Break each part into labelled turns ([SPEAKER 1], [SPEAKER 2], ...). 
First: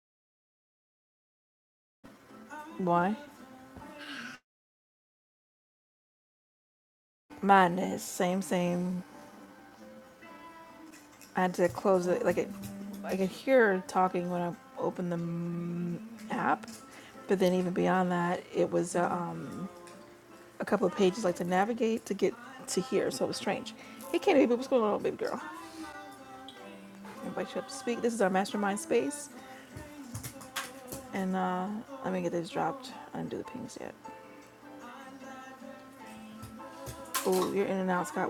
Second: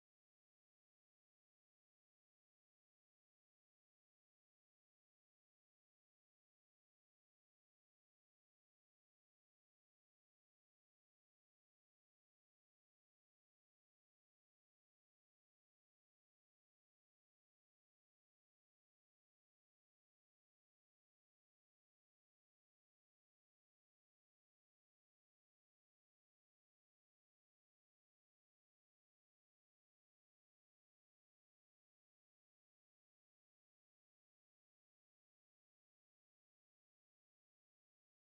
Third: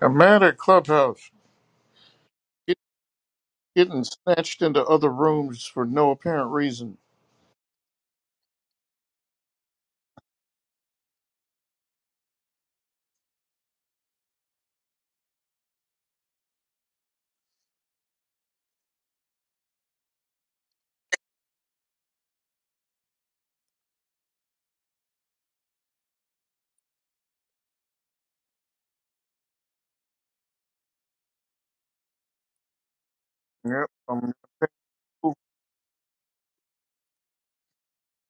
[SPEAKER 1] I'm mad at Clubhouse. It getting snatched into other rooms for no apparent reason. Yep, I'm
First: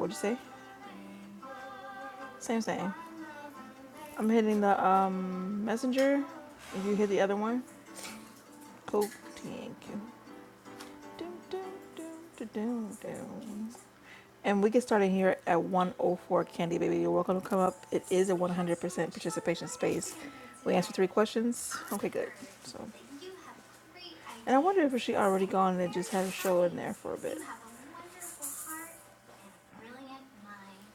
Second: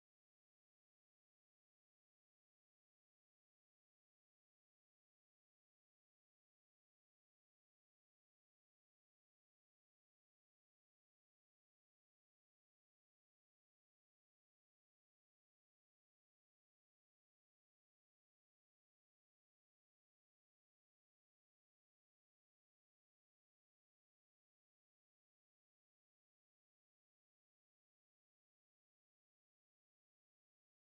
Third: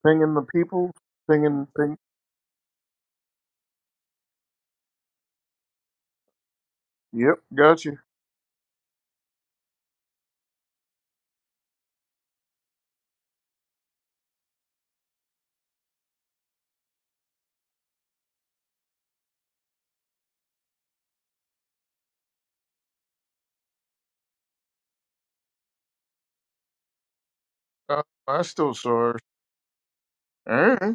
[SPEAKER 1] pinging the people, pinging, ping. Yep, got you. Uh, I still saw her. Eh?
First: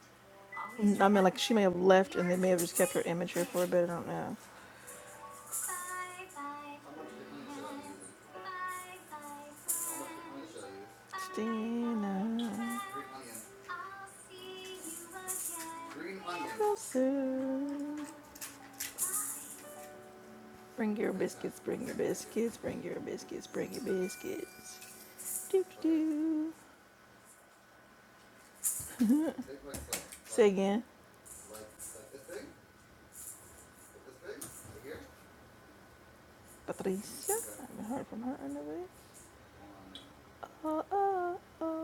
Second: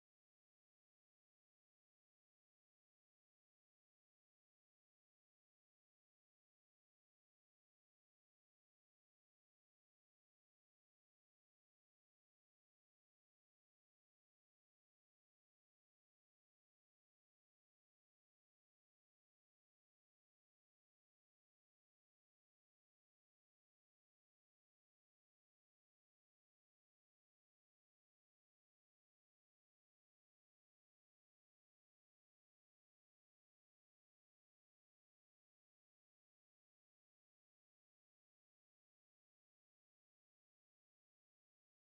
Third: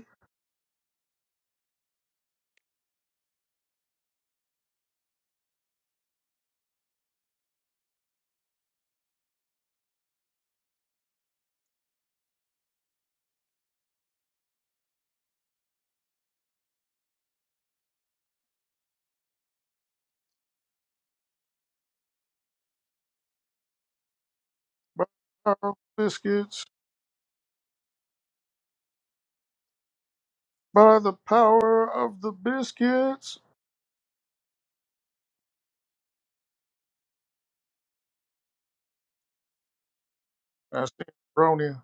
[SPEAKER 1] By the power of biscuits, by the power of the biscuits. I see Bronya.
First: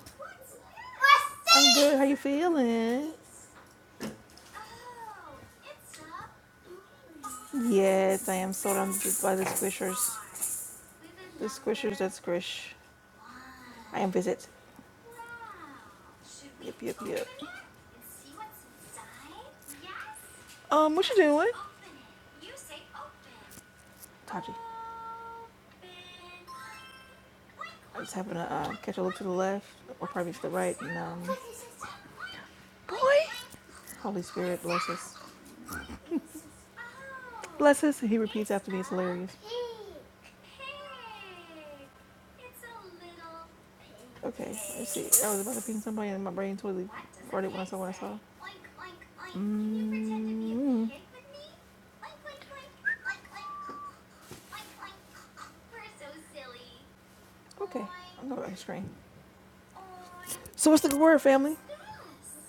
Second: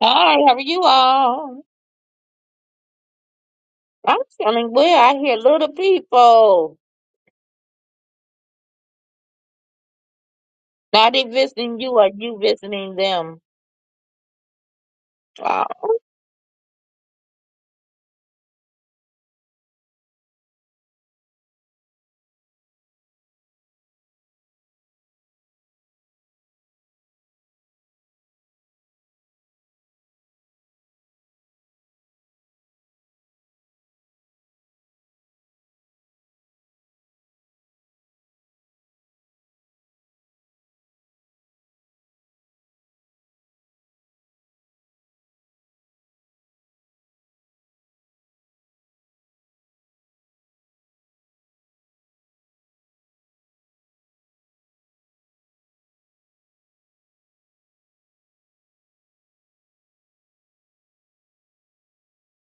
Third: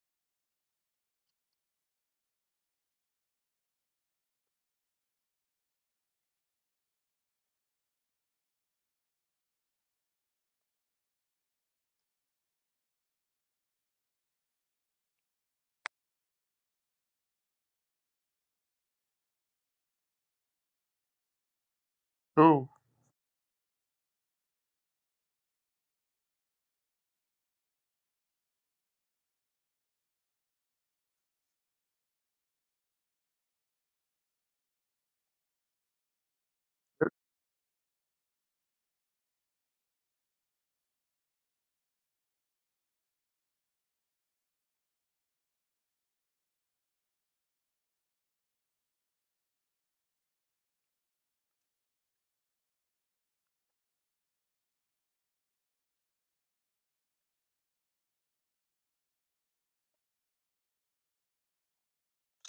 [SPEAKER 2] Hi, how are you all? I'm feeling well. I hear little people. Now they visiting you or you visiting them. Uh,
[SPEAKER 1] Who?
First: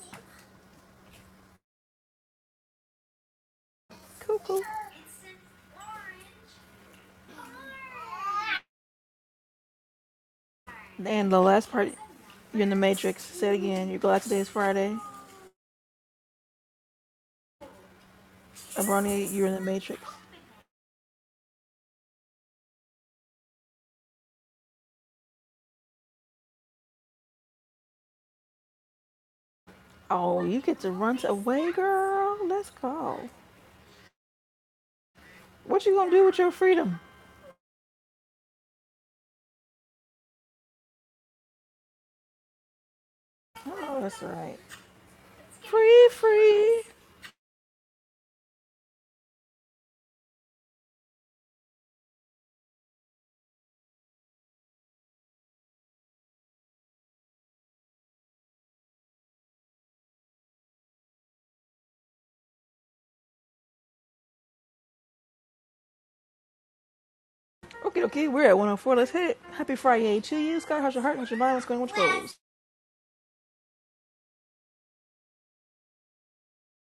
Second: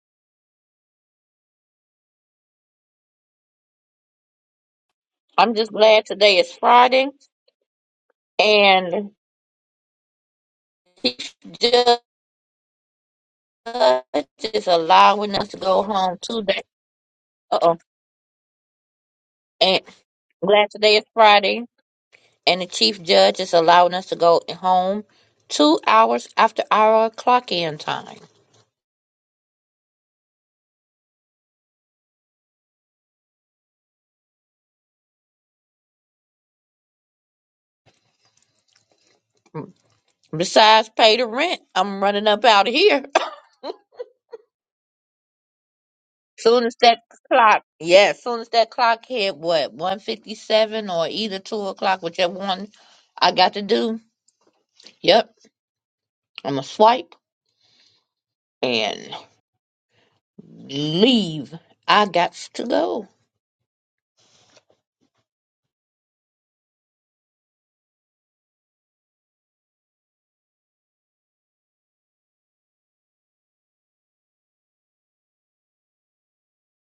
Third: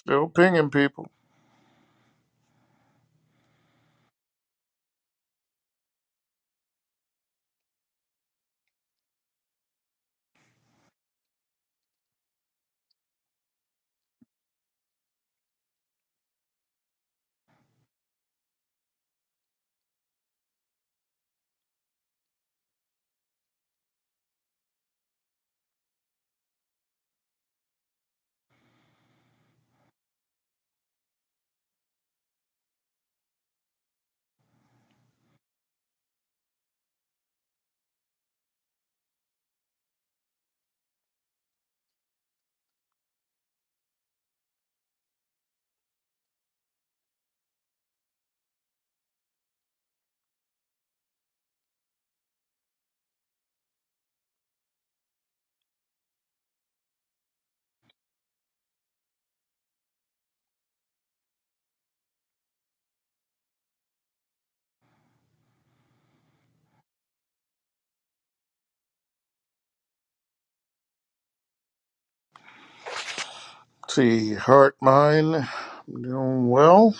[SPEAKER 1] Still pinging people.
[SPEAKER 2] I'm just glad today is Friday and Chief Judge is allowing us to go home today. Uh-oh. And glad today is Friday and the Chief Judge is allowing us to go home two hours after our clock in time. Besides pay the rent, I'm running up out of here. Soon as that clock, yeah, soon as that clock hit what, one fifty seven or either two o'clock, whichever one I got to do. Yep, I'm gonna swipe and leave. I got to go.
[SPEAKER 1] See, heart mine. I'm doing well.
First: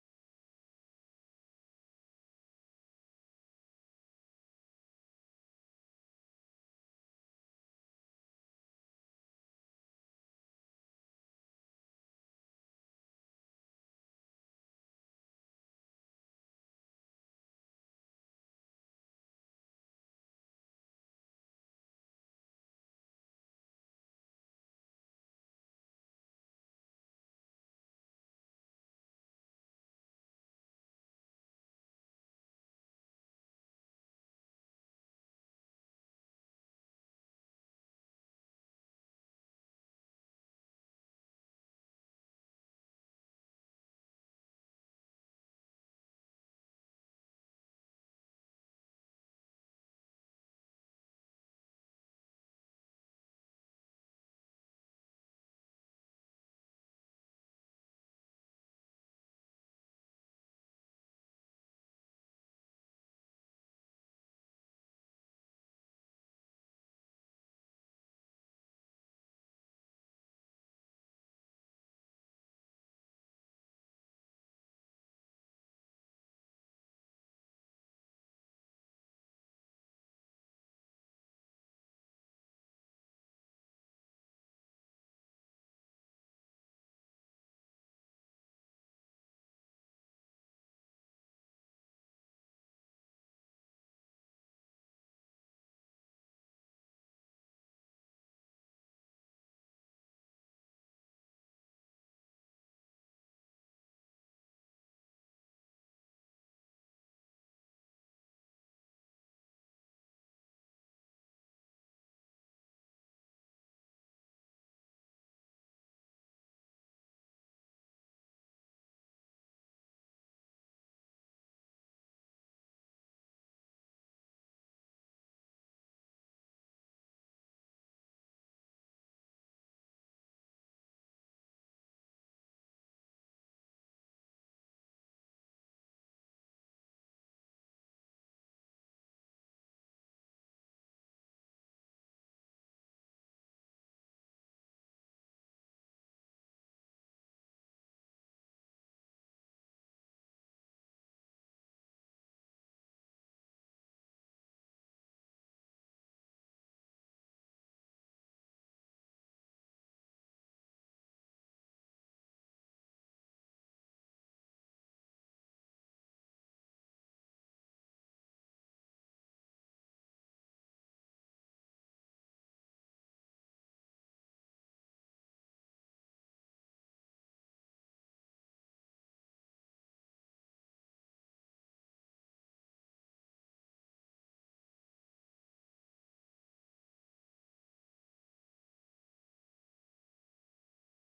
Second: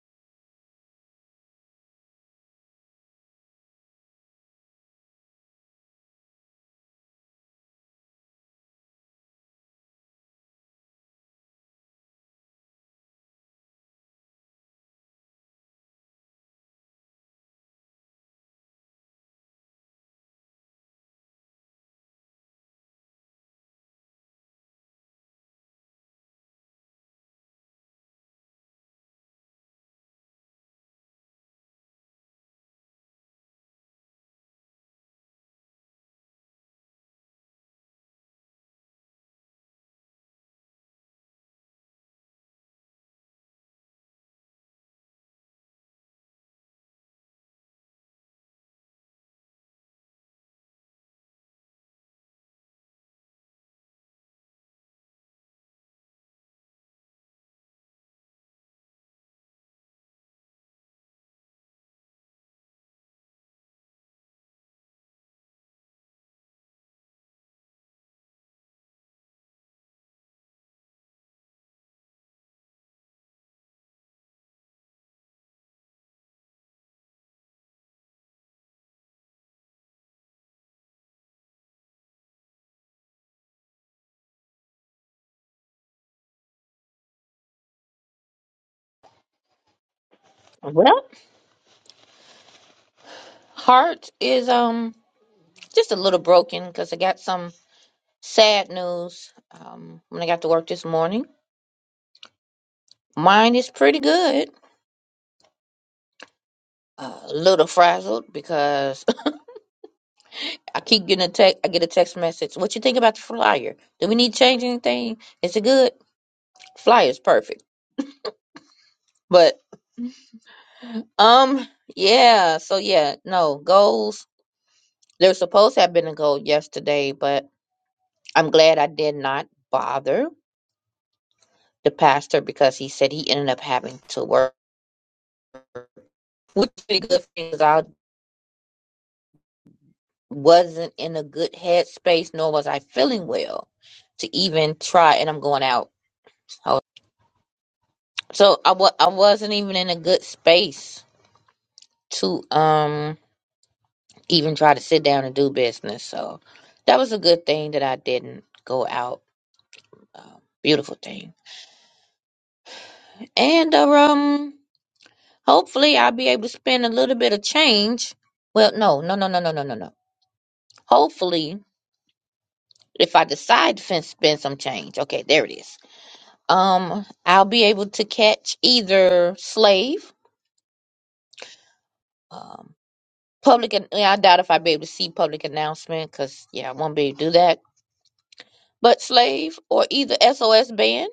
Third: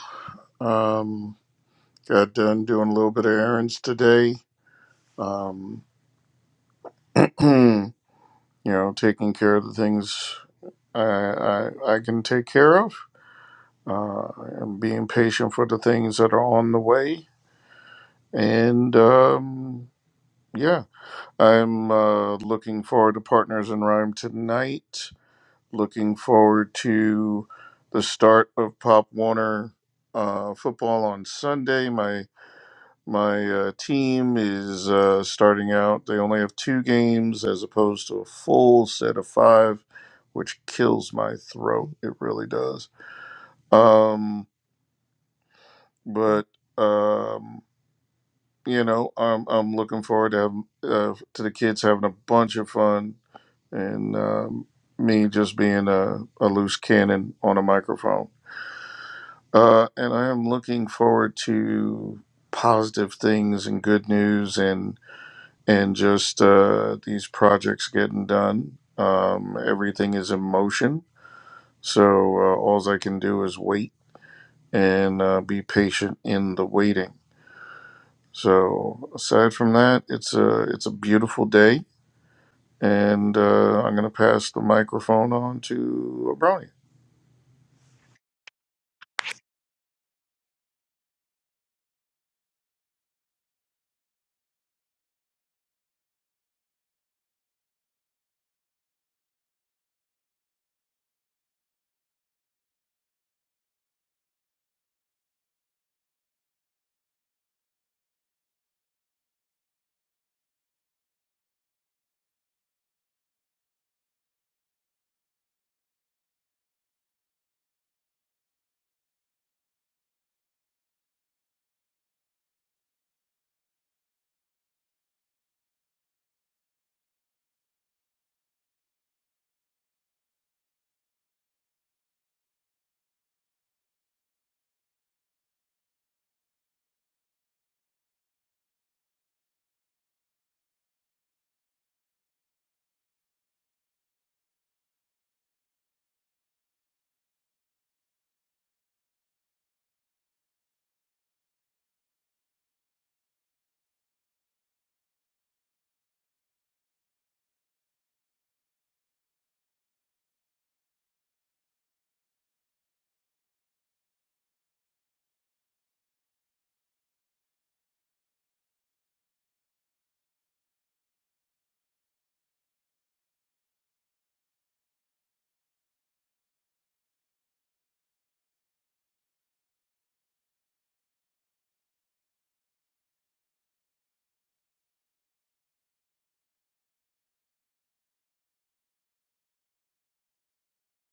[SPEAKER 1] Um, got done doing a little bit of errands today. Um, you know, taking care of the things I, I, I can take care of, uh, and being patient for the things that are on the way. And um, yeah, I'm uh, looking forward to Partners in Rhyme tonight. Looking forward to the start of Pop Warner uh, football on Sunday. My My uh, team is uh, starting out. They only have two games as opposed to a full set of five, which kills my throat. It really does. Um, but um, you know, I'm I'm looking forward to have, uh, to the kids having a bunch of fun and um, me just being a, a loose cannon on a microphone. Uh, and I am looking forward to positive things and good news and and just uh, these projects getting done. Um, everything is in motion. So uh, all I can do is wait and uh, be patient in the waiting. So aside from that, it's a it's a beautiful day, and uh, I'm gonna pass the microphone on to Abroni.
[SPEAKER 2] Well, heart is um just a little broken because I got some sad news. Um, when I got to work this morning, mine is pretty good. A little frazzled because I keep getting a text. I get a text message. What you think about the flyer? Do we need to change anything? Is it good? Flyer's perfect. But um, yeah. So yeah, no goals. There's supposed to have been a goal yesterday, but I'm glad I did not bother the pastor because he said he ended up having to work, which is pretty good because I wasn't in a good headspace, nor was I feeling well to even try. And I'm going out. So so, I wa- I wasn't even in a good space to um even try to sit down and do business. So that was a good thing that I didn't go out. Um, beautiful thing. And uh, um, hopefully I'll be able to spend a little bit of change. Well, no, no, no, no, no, no, no, no. Hopefully, if I decide to fin- spend some change, okay, there it is. Um, I'll be able to catch either slave, um, public. an- I doubt if I'll be able to see public announcement because yeah, I won't be able to do that but slave or either SOS band.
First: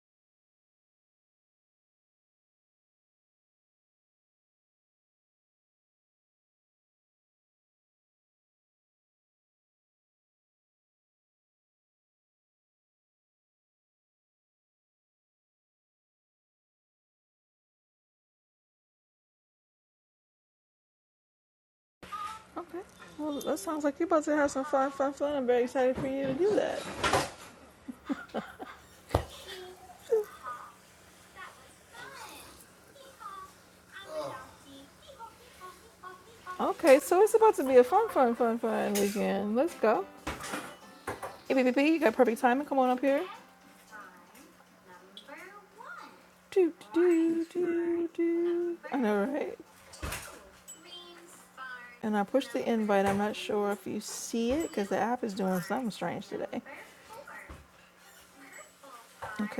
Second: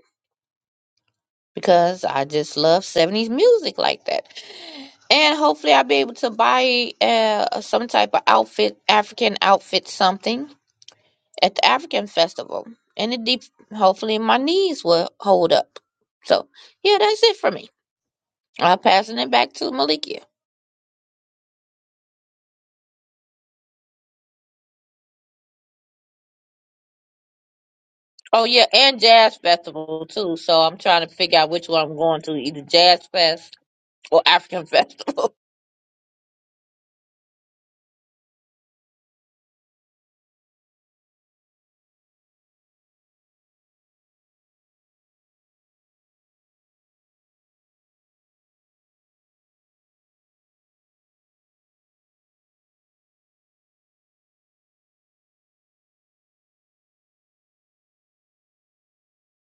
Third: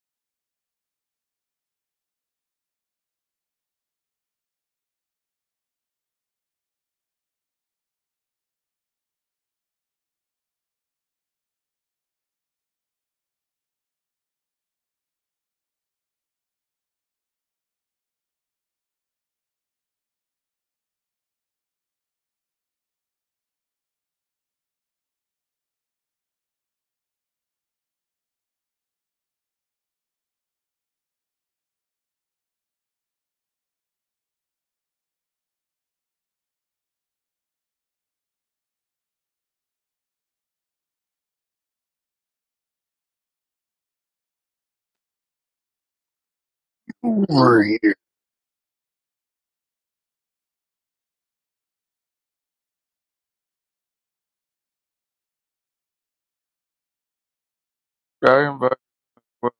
[SPEAKER 2] because I just love 70s music like that. And hopefully, I'll be able to buy uh, some type of outfit, African outfit, something at the African festival. And it deep, hopefully, my knees will hold up. So, yeah, that's it for me. I'm passing it back to Malikia. Oh, yeah, and Jazz Festival, too. So, I'm trying to figure out which one I'm going to either Jazz Fest or African Festival.
[SPEAKER 1] Over here. I invite well,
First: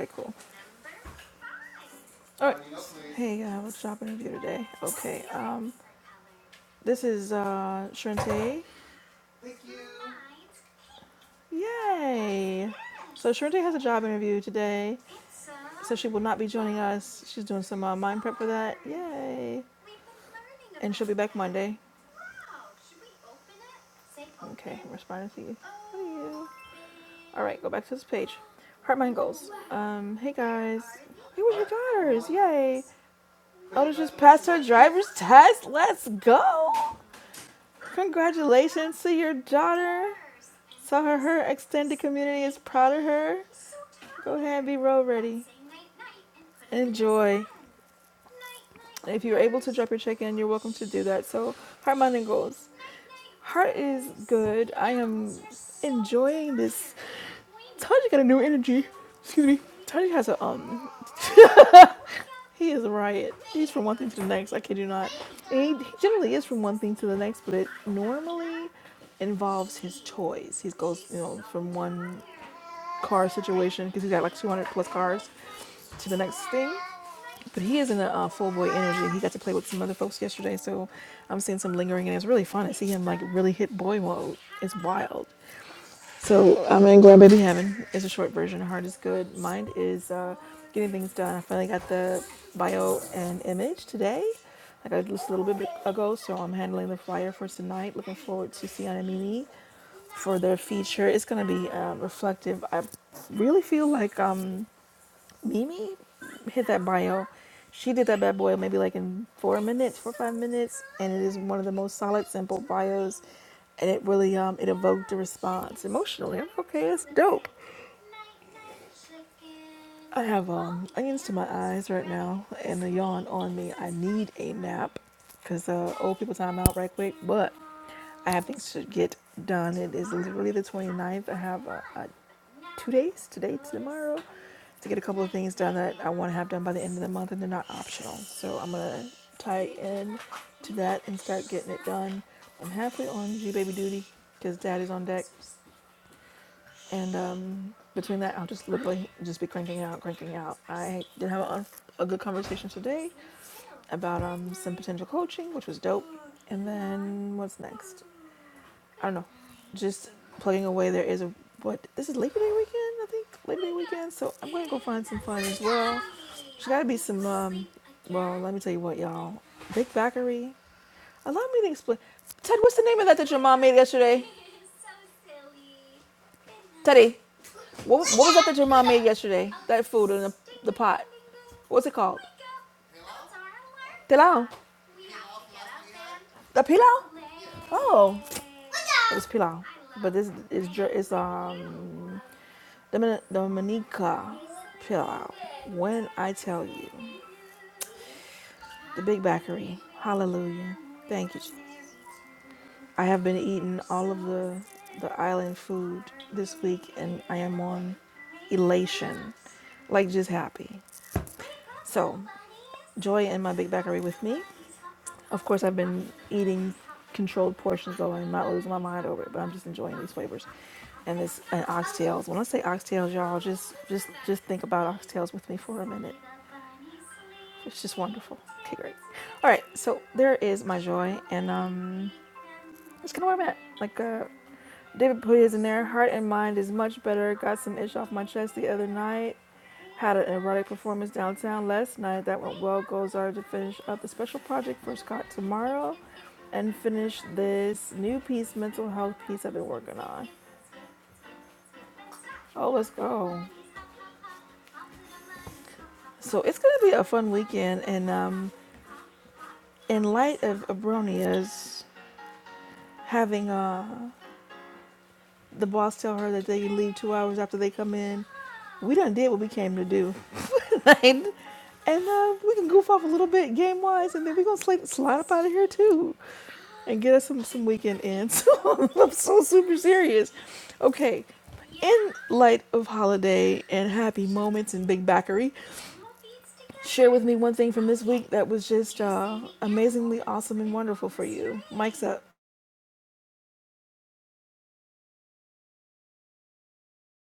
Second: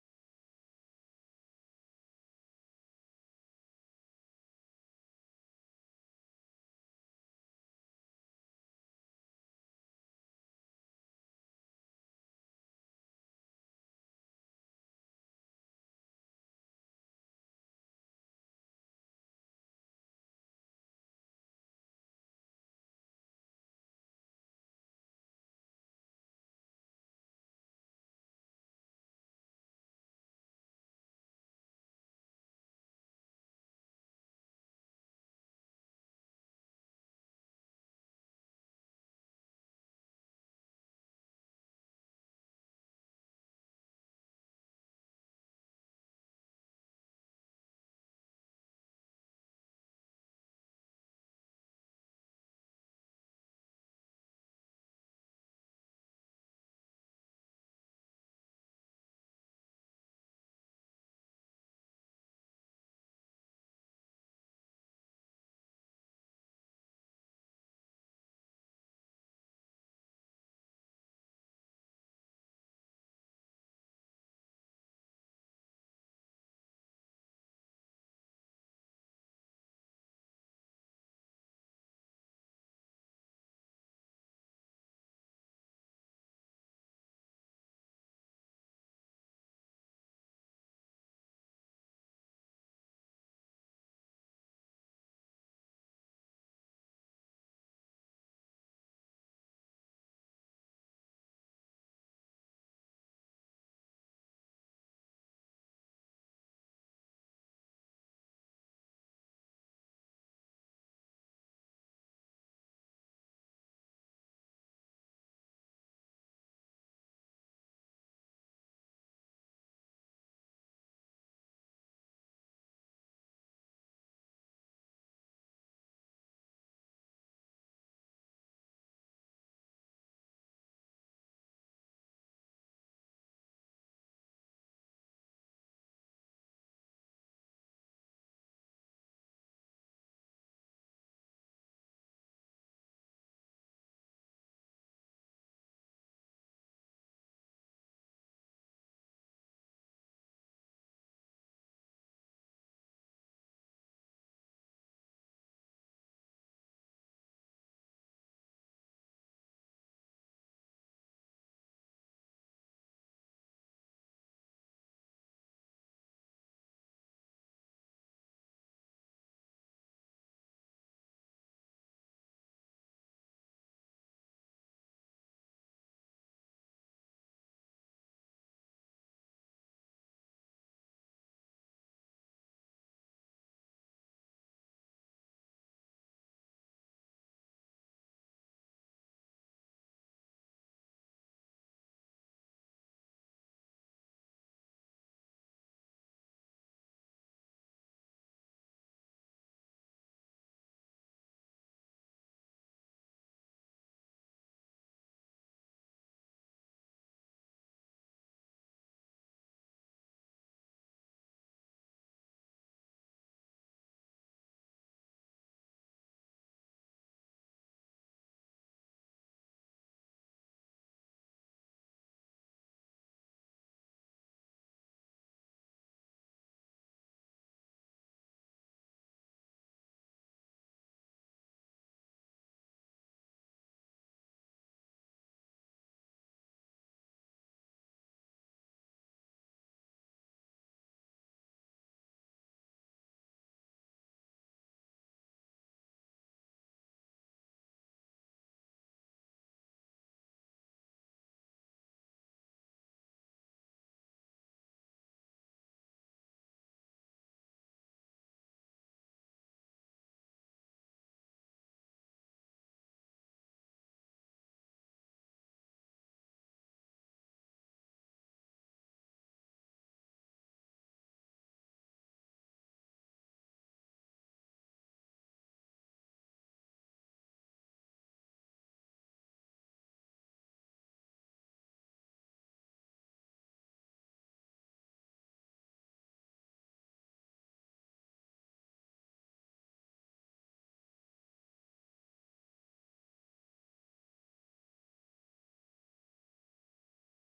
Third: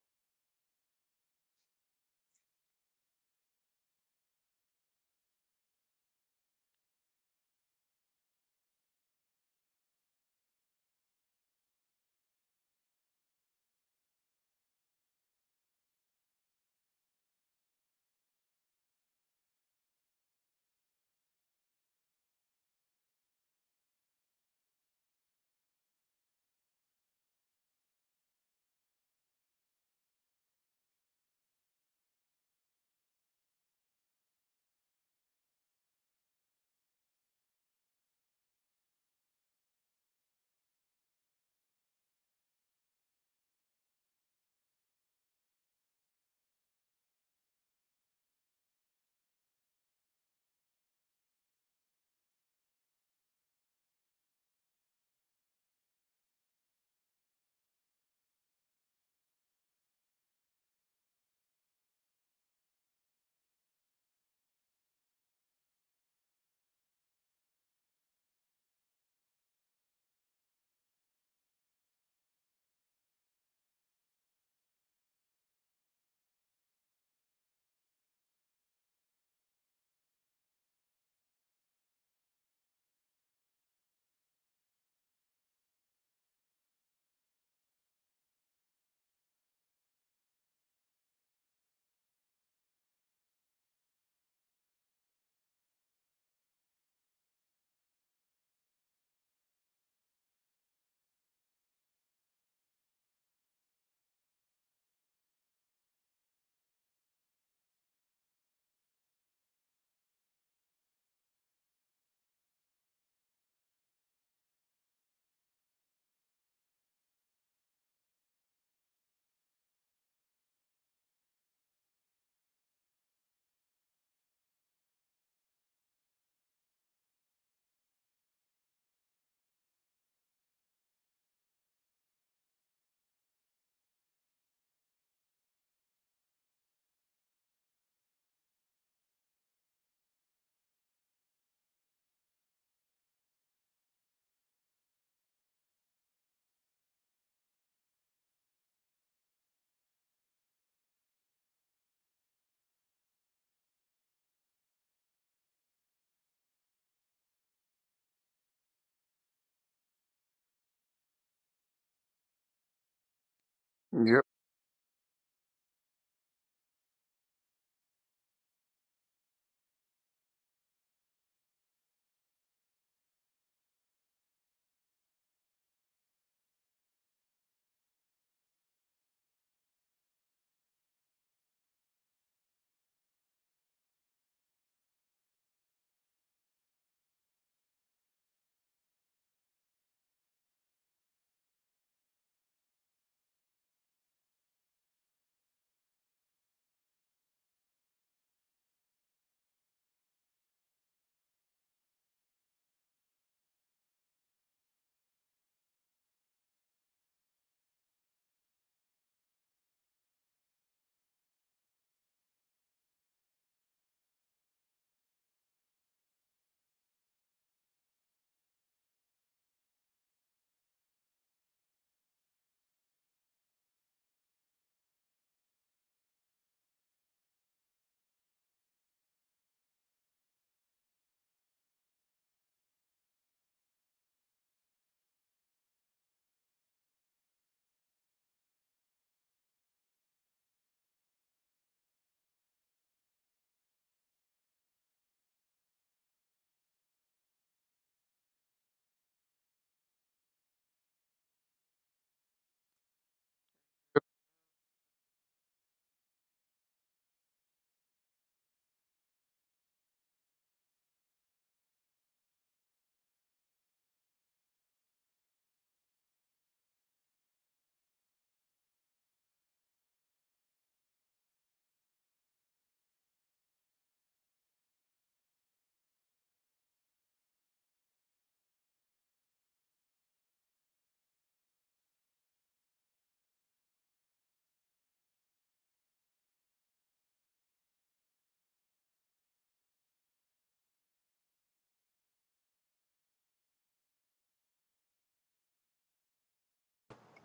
[SPEAKER 1] Yep.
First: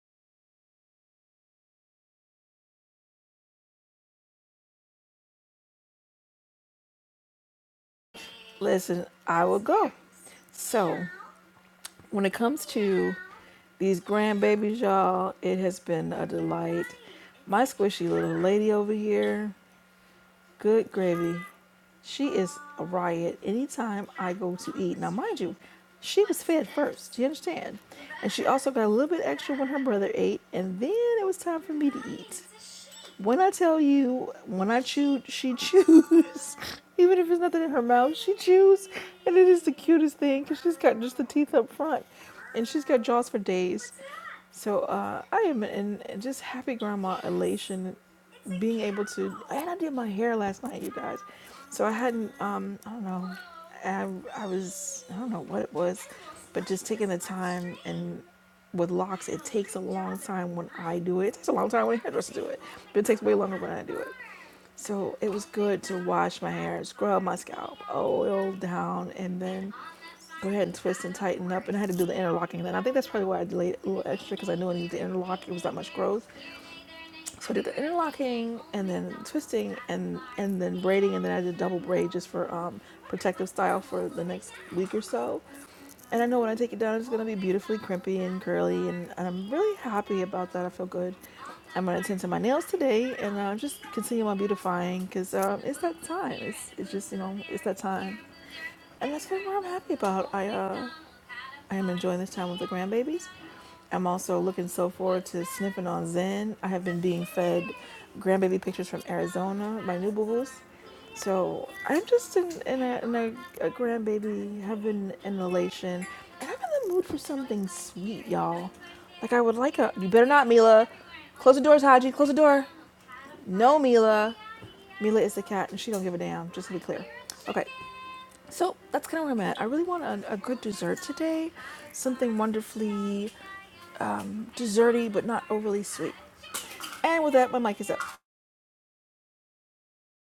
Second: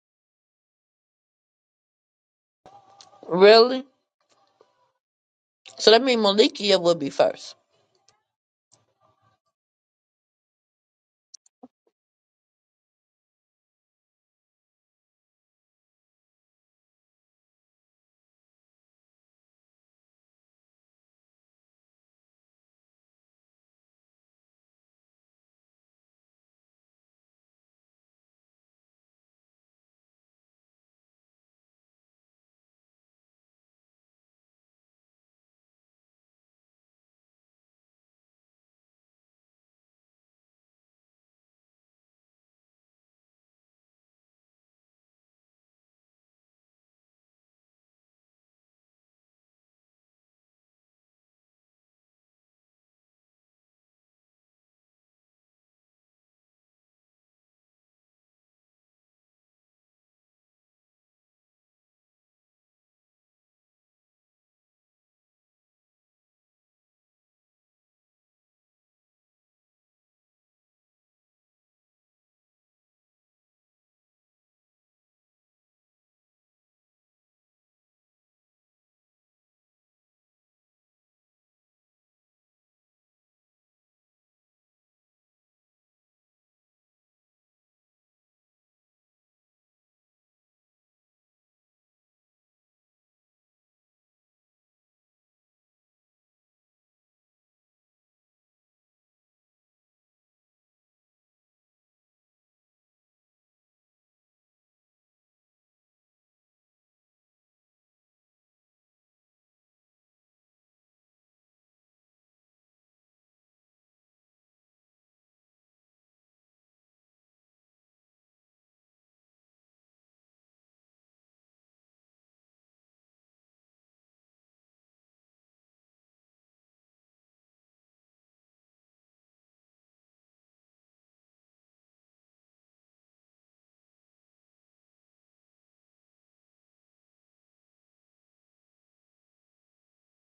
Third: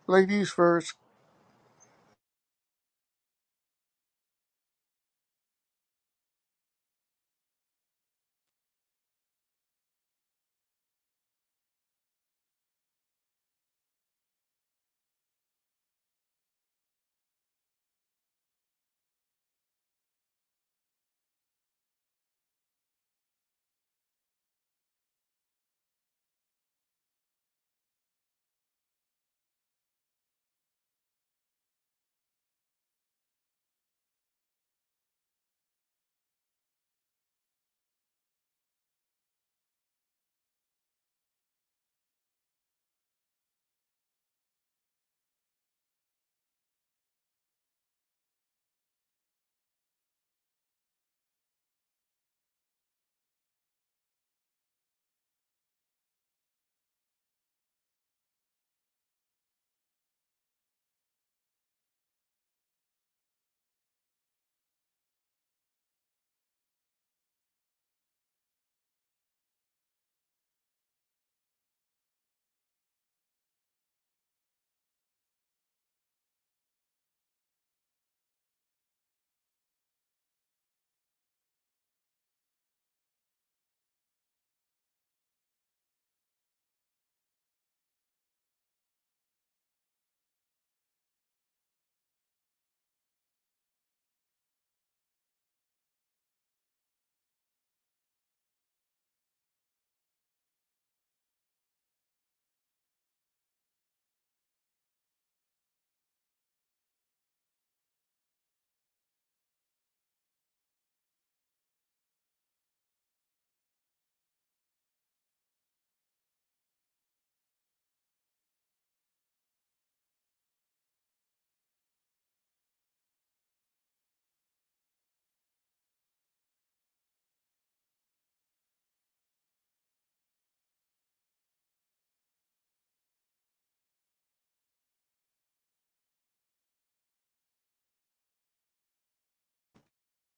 [SPEAKER 1] ladies first,
[SPEAKER 2] really? So, that means Malikia will be first.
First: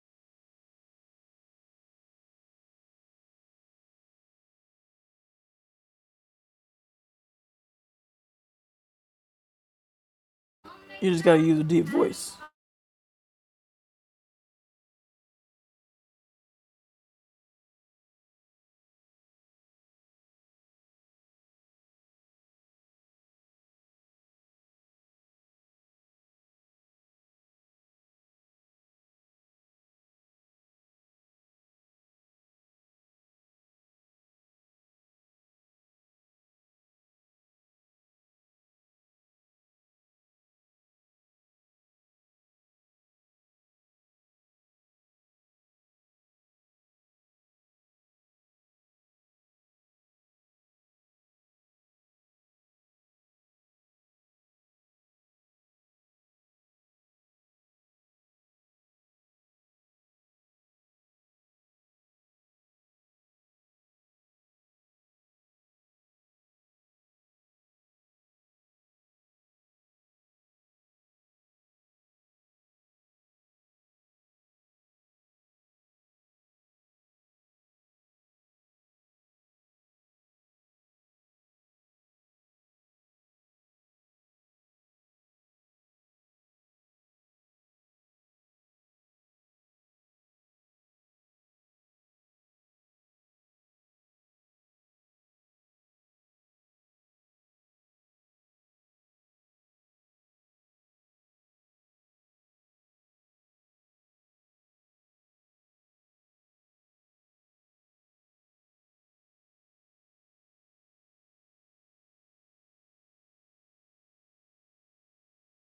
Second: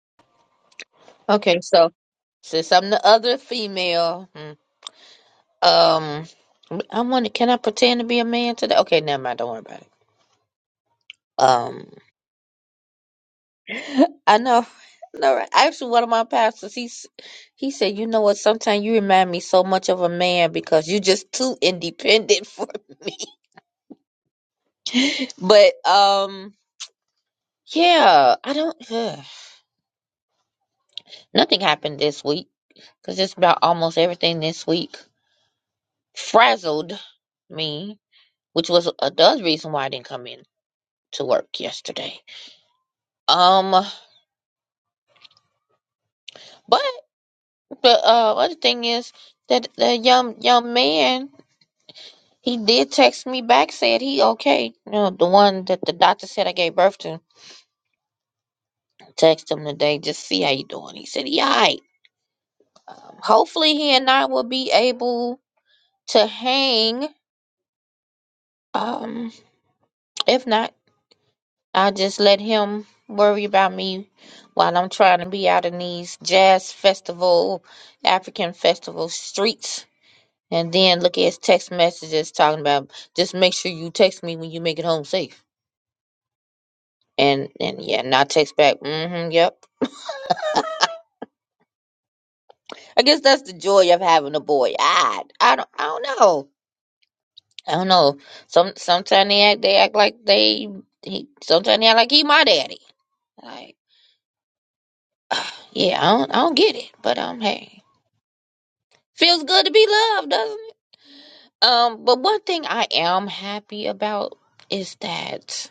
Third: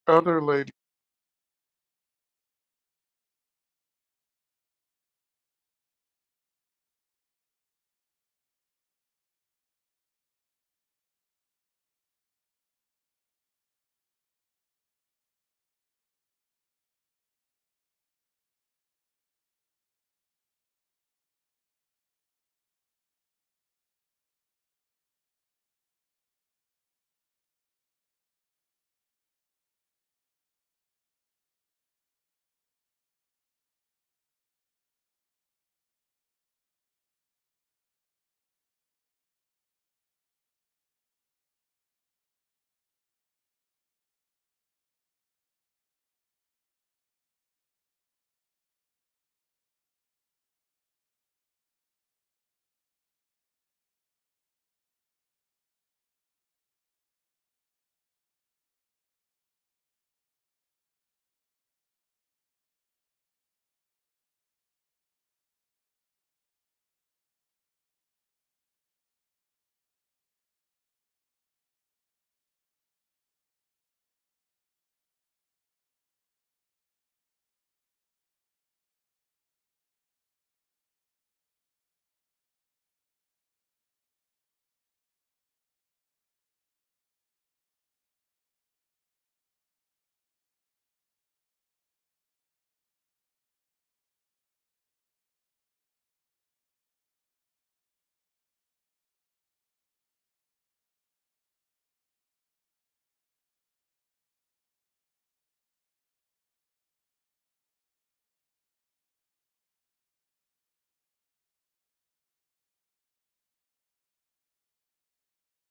[SPEAKER 1] other lady,
[SPEAKER 2] Okay. so. Since I'm the other female, hmm, um, I want to. Can I pretend to be a man today? Okay, never mind. Don't worry about it. Um, I know. No, right. actually, one of my pastors, he s- he said, you know what? Sometimes you remind me so much of a man because you're just too independent for me. But um, yeah, I don't. Ugh. nothing happened this week because just about almost everything this week frazzled me, which was another reason why I didn't come in. to work yesterday. Um, but the uh, other thing is that the young young man he did text me back, said he okay. You know, the one that the doctor said I gave birth to. Text him today, just see how you doing. He said he alright. Um, hopefully he and I will be able to hang. Um, if not, I will just let him worry about me while I'm trying to be out in these jazz festival, African festival streets And then look at his text messages talking about just make sure you text me when you make it home safe. And and yeah, not text back. Mm-hmm. Yep. I guess that's the joy of having a boy. I I don't I don't know. I don't know. Some sometimes they act they act like they he sometimes they act like he my daddy. Like yeah, I don't I don't get it. But um hey. Feels good to be loved, doesn't it? Um, but one thing I am happy about is that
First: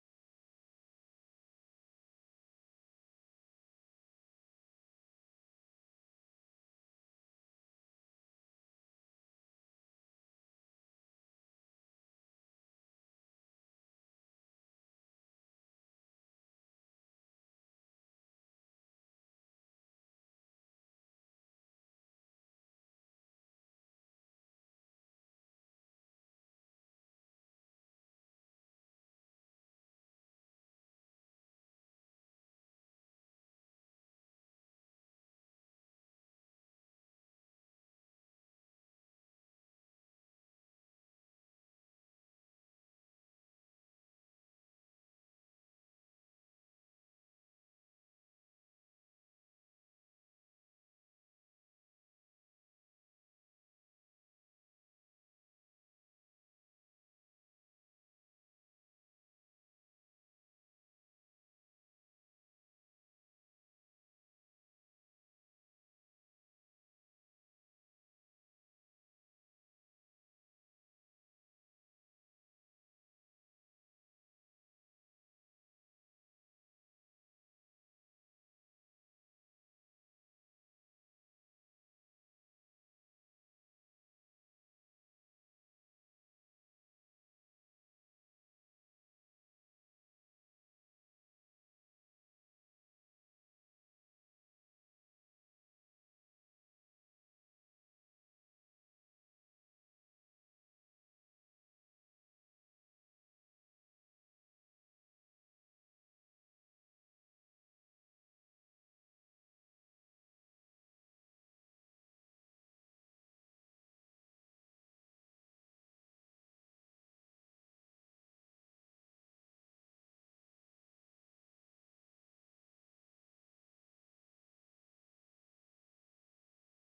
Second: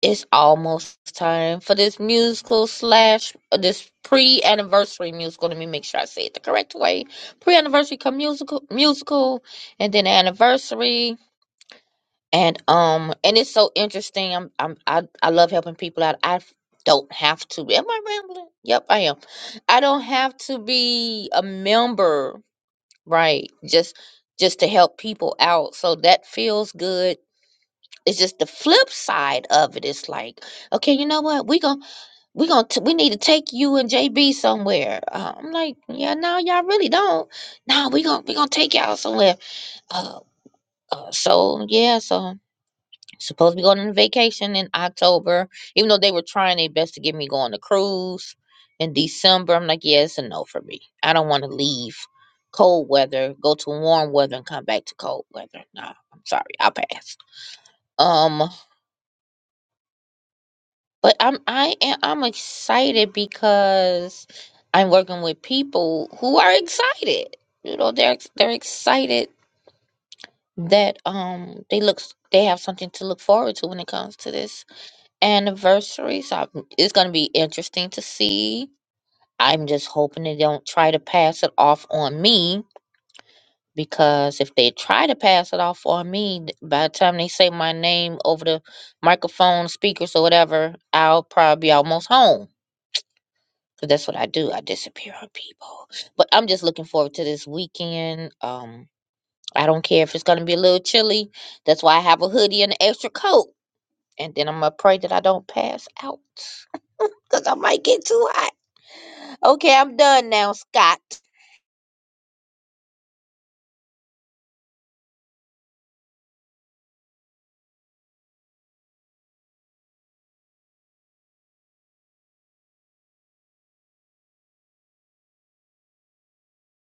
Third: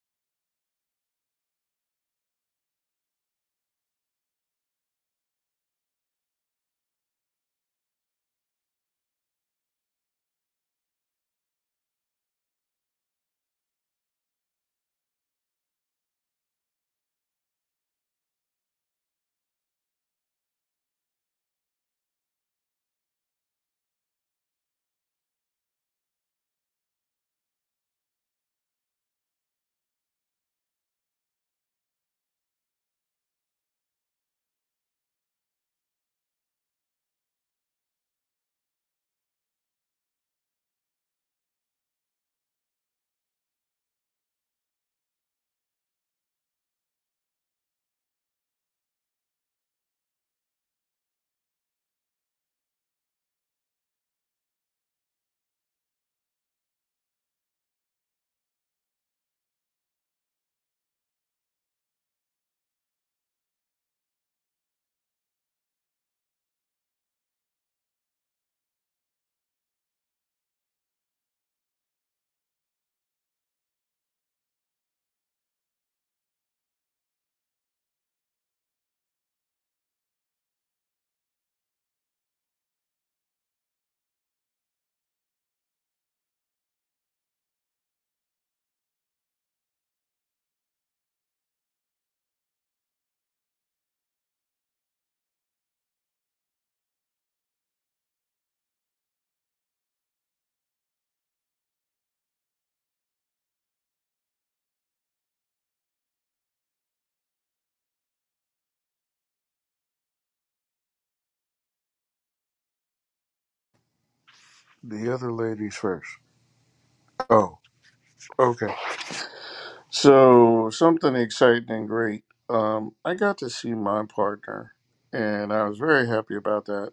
[SPEAKER 2] it's almost time for this musical slash uh, this pre-anniversary musical. Let me make sure I say it the correct way. Pre-anniversary come musical, musical, and then anniversary. And um, and it's so interesting. I'm, I'm I I love helping people out. I don't have to. Am I rambling? Yep, I am. I don't have to be a member, right? Just just to help people out. So that feels good it's just the flip side of it. It's like, okay, you know what? We gon' we gon' t- we need to take you and JB somewhere. Uh, I'm like, yeah, no, y'all really don't. No, we gon' we gonna take y'all somewhere. Uh, uh, so yeah, so supposed to be going on vacation in October. Even though they were trying their best to get me going to cruise in December, I'm like, yeah, it's a no for me. I don't want to leave cold weather, go to warm weather, and come back to cold weather. No, I'm sorry, I'll pass. Um, But I'm I am I'm excited because I'm working with people who are excited. You know, they're ex- they're excited that um they look they have something to look forward to when it comes to this anniversary. So I'm, it's going to be interesting to see. I'm just hoping they don't try to pass it off on me because if they try to pass it off on me, th- by the time they say my name over the microphone, speakers or whatever, I'll probably be almost home 'Cause that's what I do. I disappear on people. But I'm just looking forward to this weekend. Um, I don't care if it's gonna be a little chilly. That's why I have a hoodie and an extra coat. And then I'm gonna pray that I don't pass out. Cause I might get too hot. Okay, I'm done now, Scott.
[SPEAKER 1] the other ladies first. Oh, okay. So something exciting and great. Um, I got to see my partner, and I was very happy about that.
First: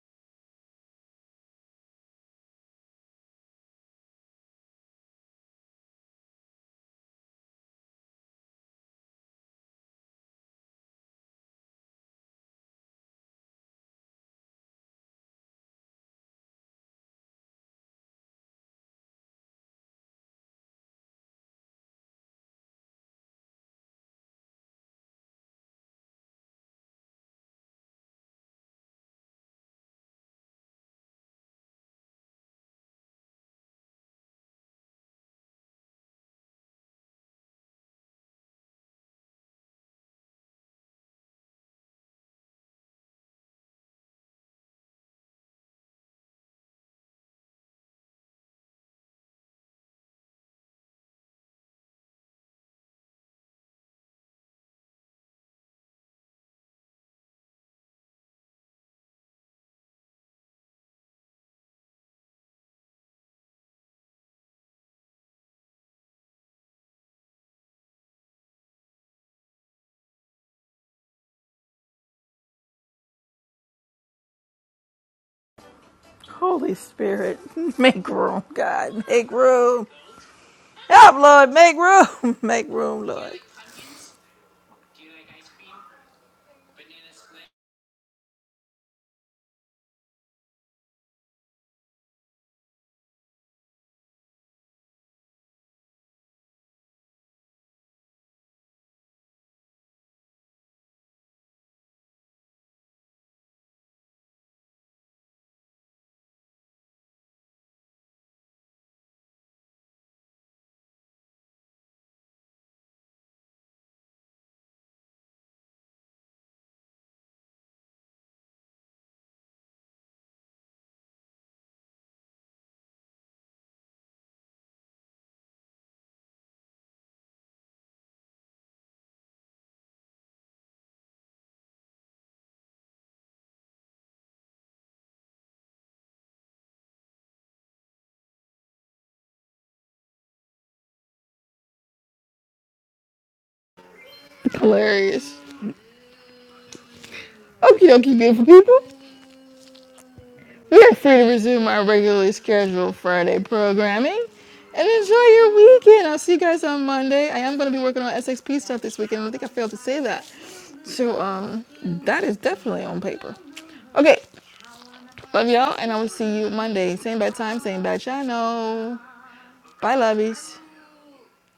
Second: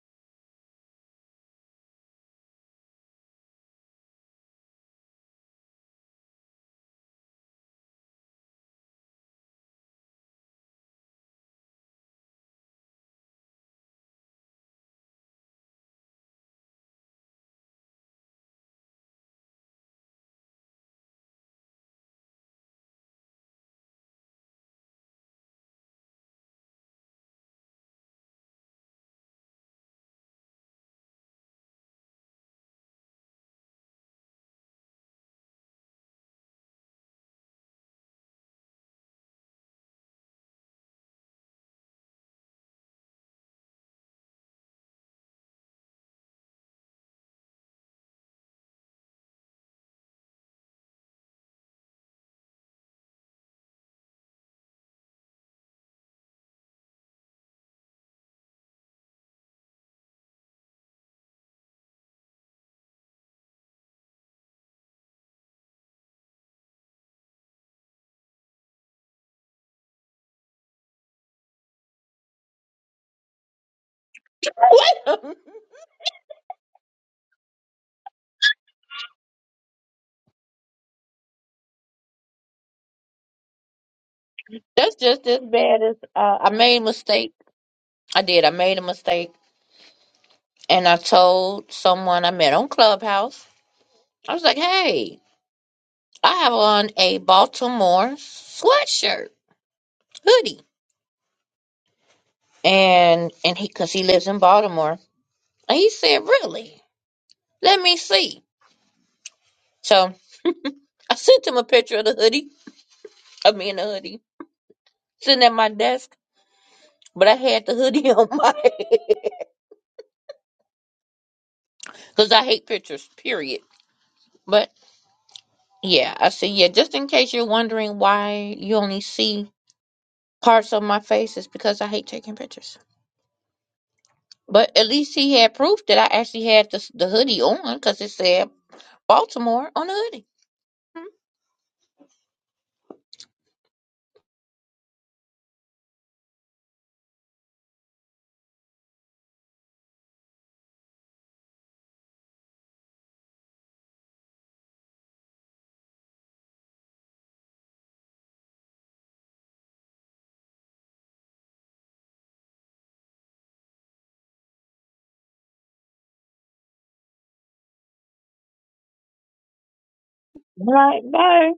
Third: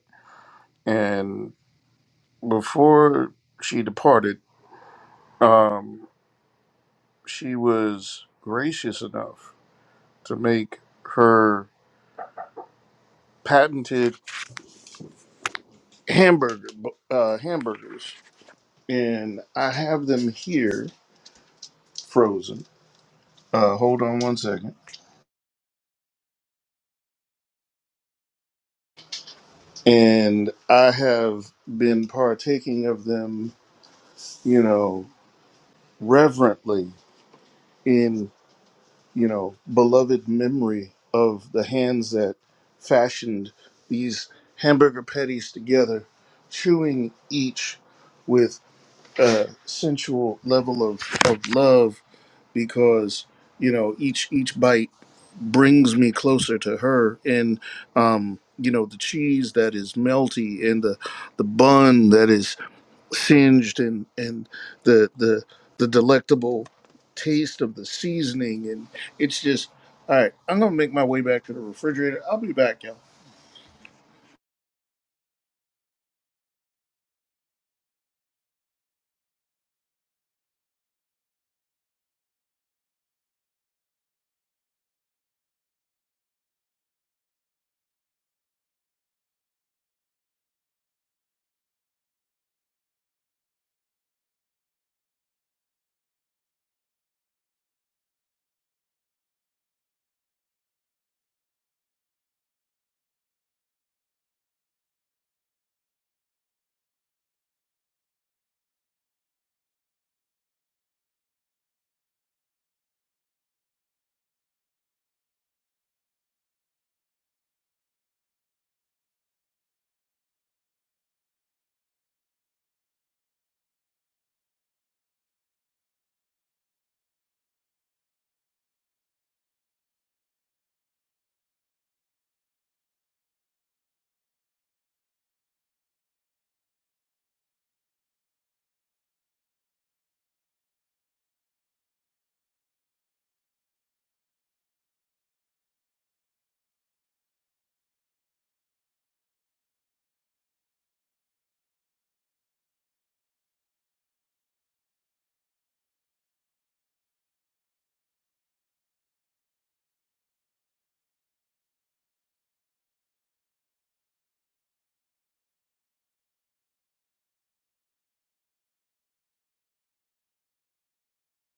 [SPEAKER 1] And before she departed, um, she was gracious enough to make her patented hamburger uh, hamburgers, and I have them here frozen. Uh, hold on one second. And I have been partaking of them, you know, reverently in you know beloved memory of the hands that fashioned these hamburger patties together, chewing each with a sensual level of, of love because you know each each bite brings me closer to her and um you know the cheese that is melty and the the bun that is singed and and the the the delectable taste of the seasoning and it's just all right i'm gonna make my way back to the refrigerator i'll be back y'all.
[SPEAKER 2] That's just as bad as uh, I made a mistake. I did. I made a mistake, and I told someone I met on Clubhouse. I was like, "Hey, I have on a Baltimore sweatshirt hoodie." and and he because he lives in Baltimore. And he said, "Really? Let me see." So I sent him a picture of the hoodie of me in the hoodie sitting at my desk, but I had the hoodie on my head because I hate pictures. Period. But yeah, I said, yeah. Just in case you're wondering why you only see parts of my face, it's because I hate taking pictures. But at least he had proof that I actually had the, the hoodie on because it said Baltimore on the hoodie. Mhm.
[SPEAKER 3] Hilarious. Okie dokie, beautiful people.
[SPEAKER 2] Right, bye.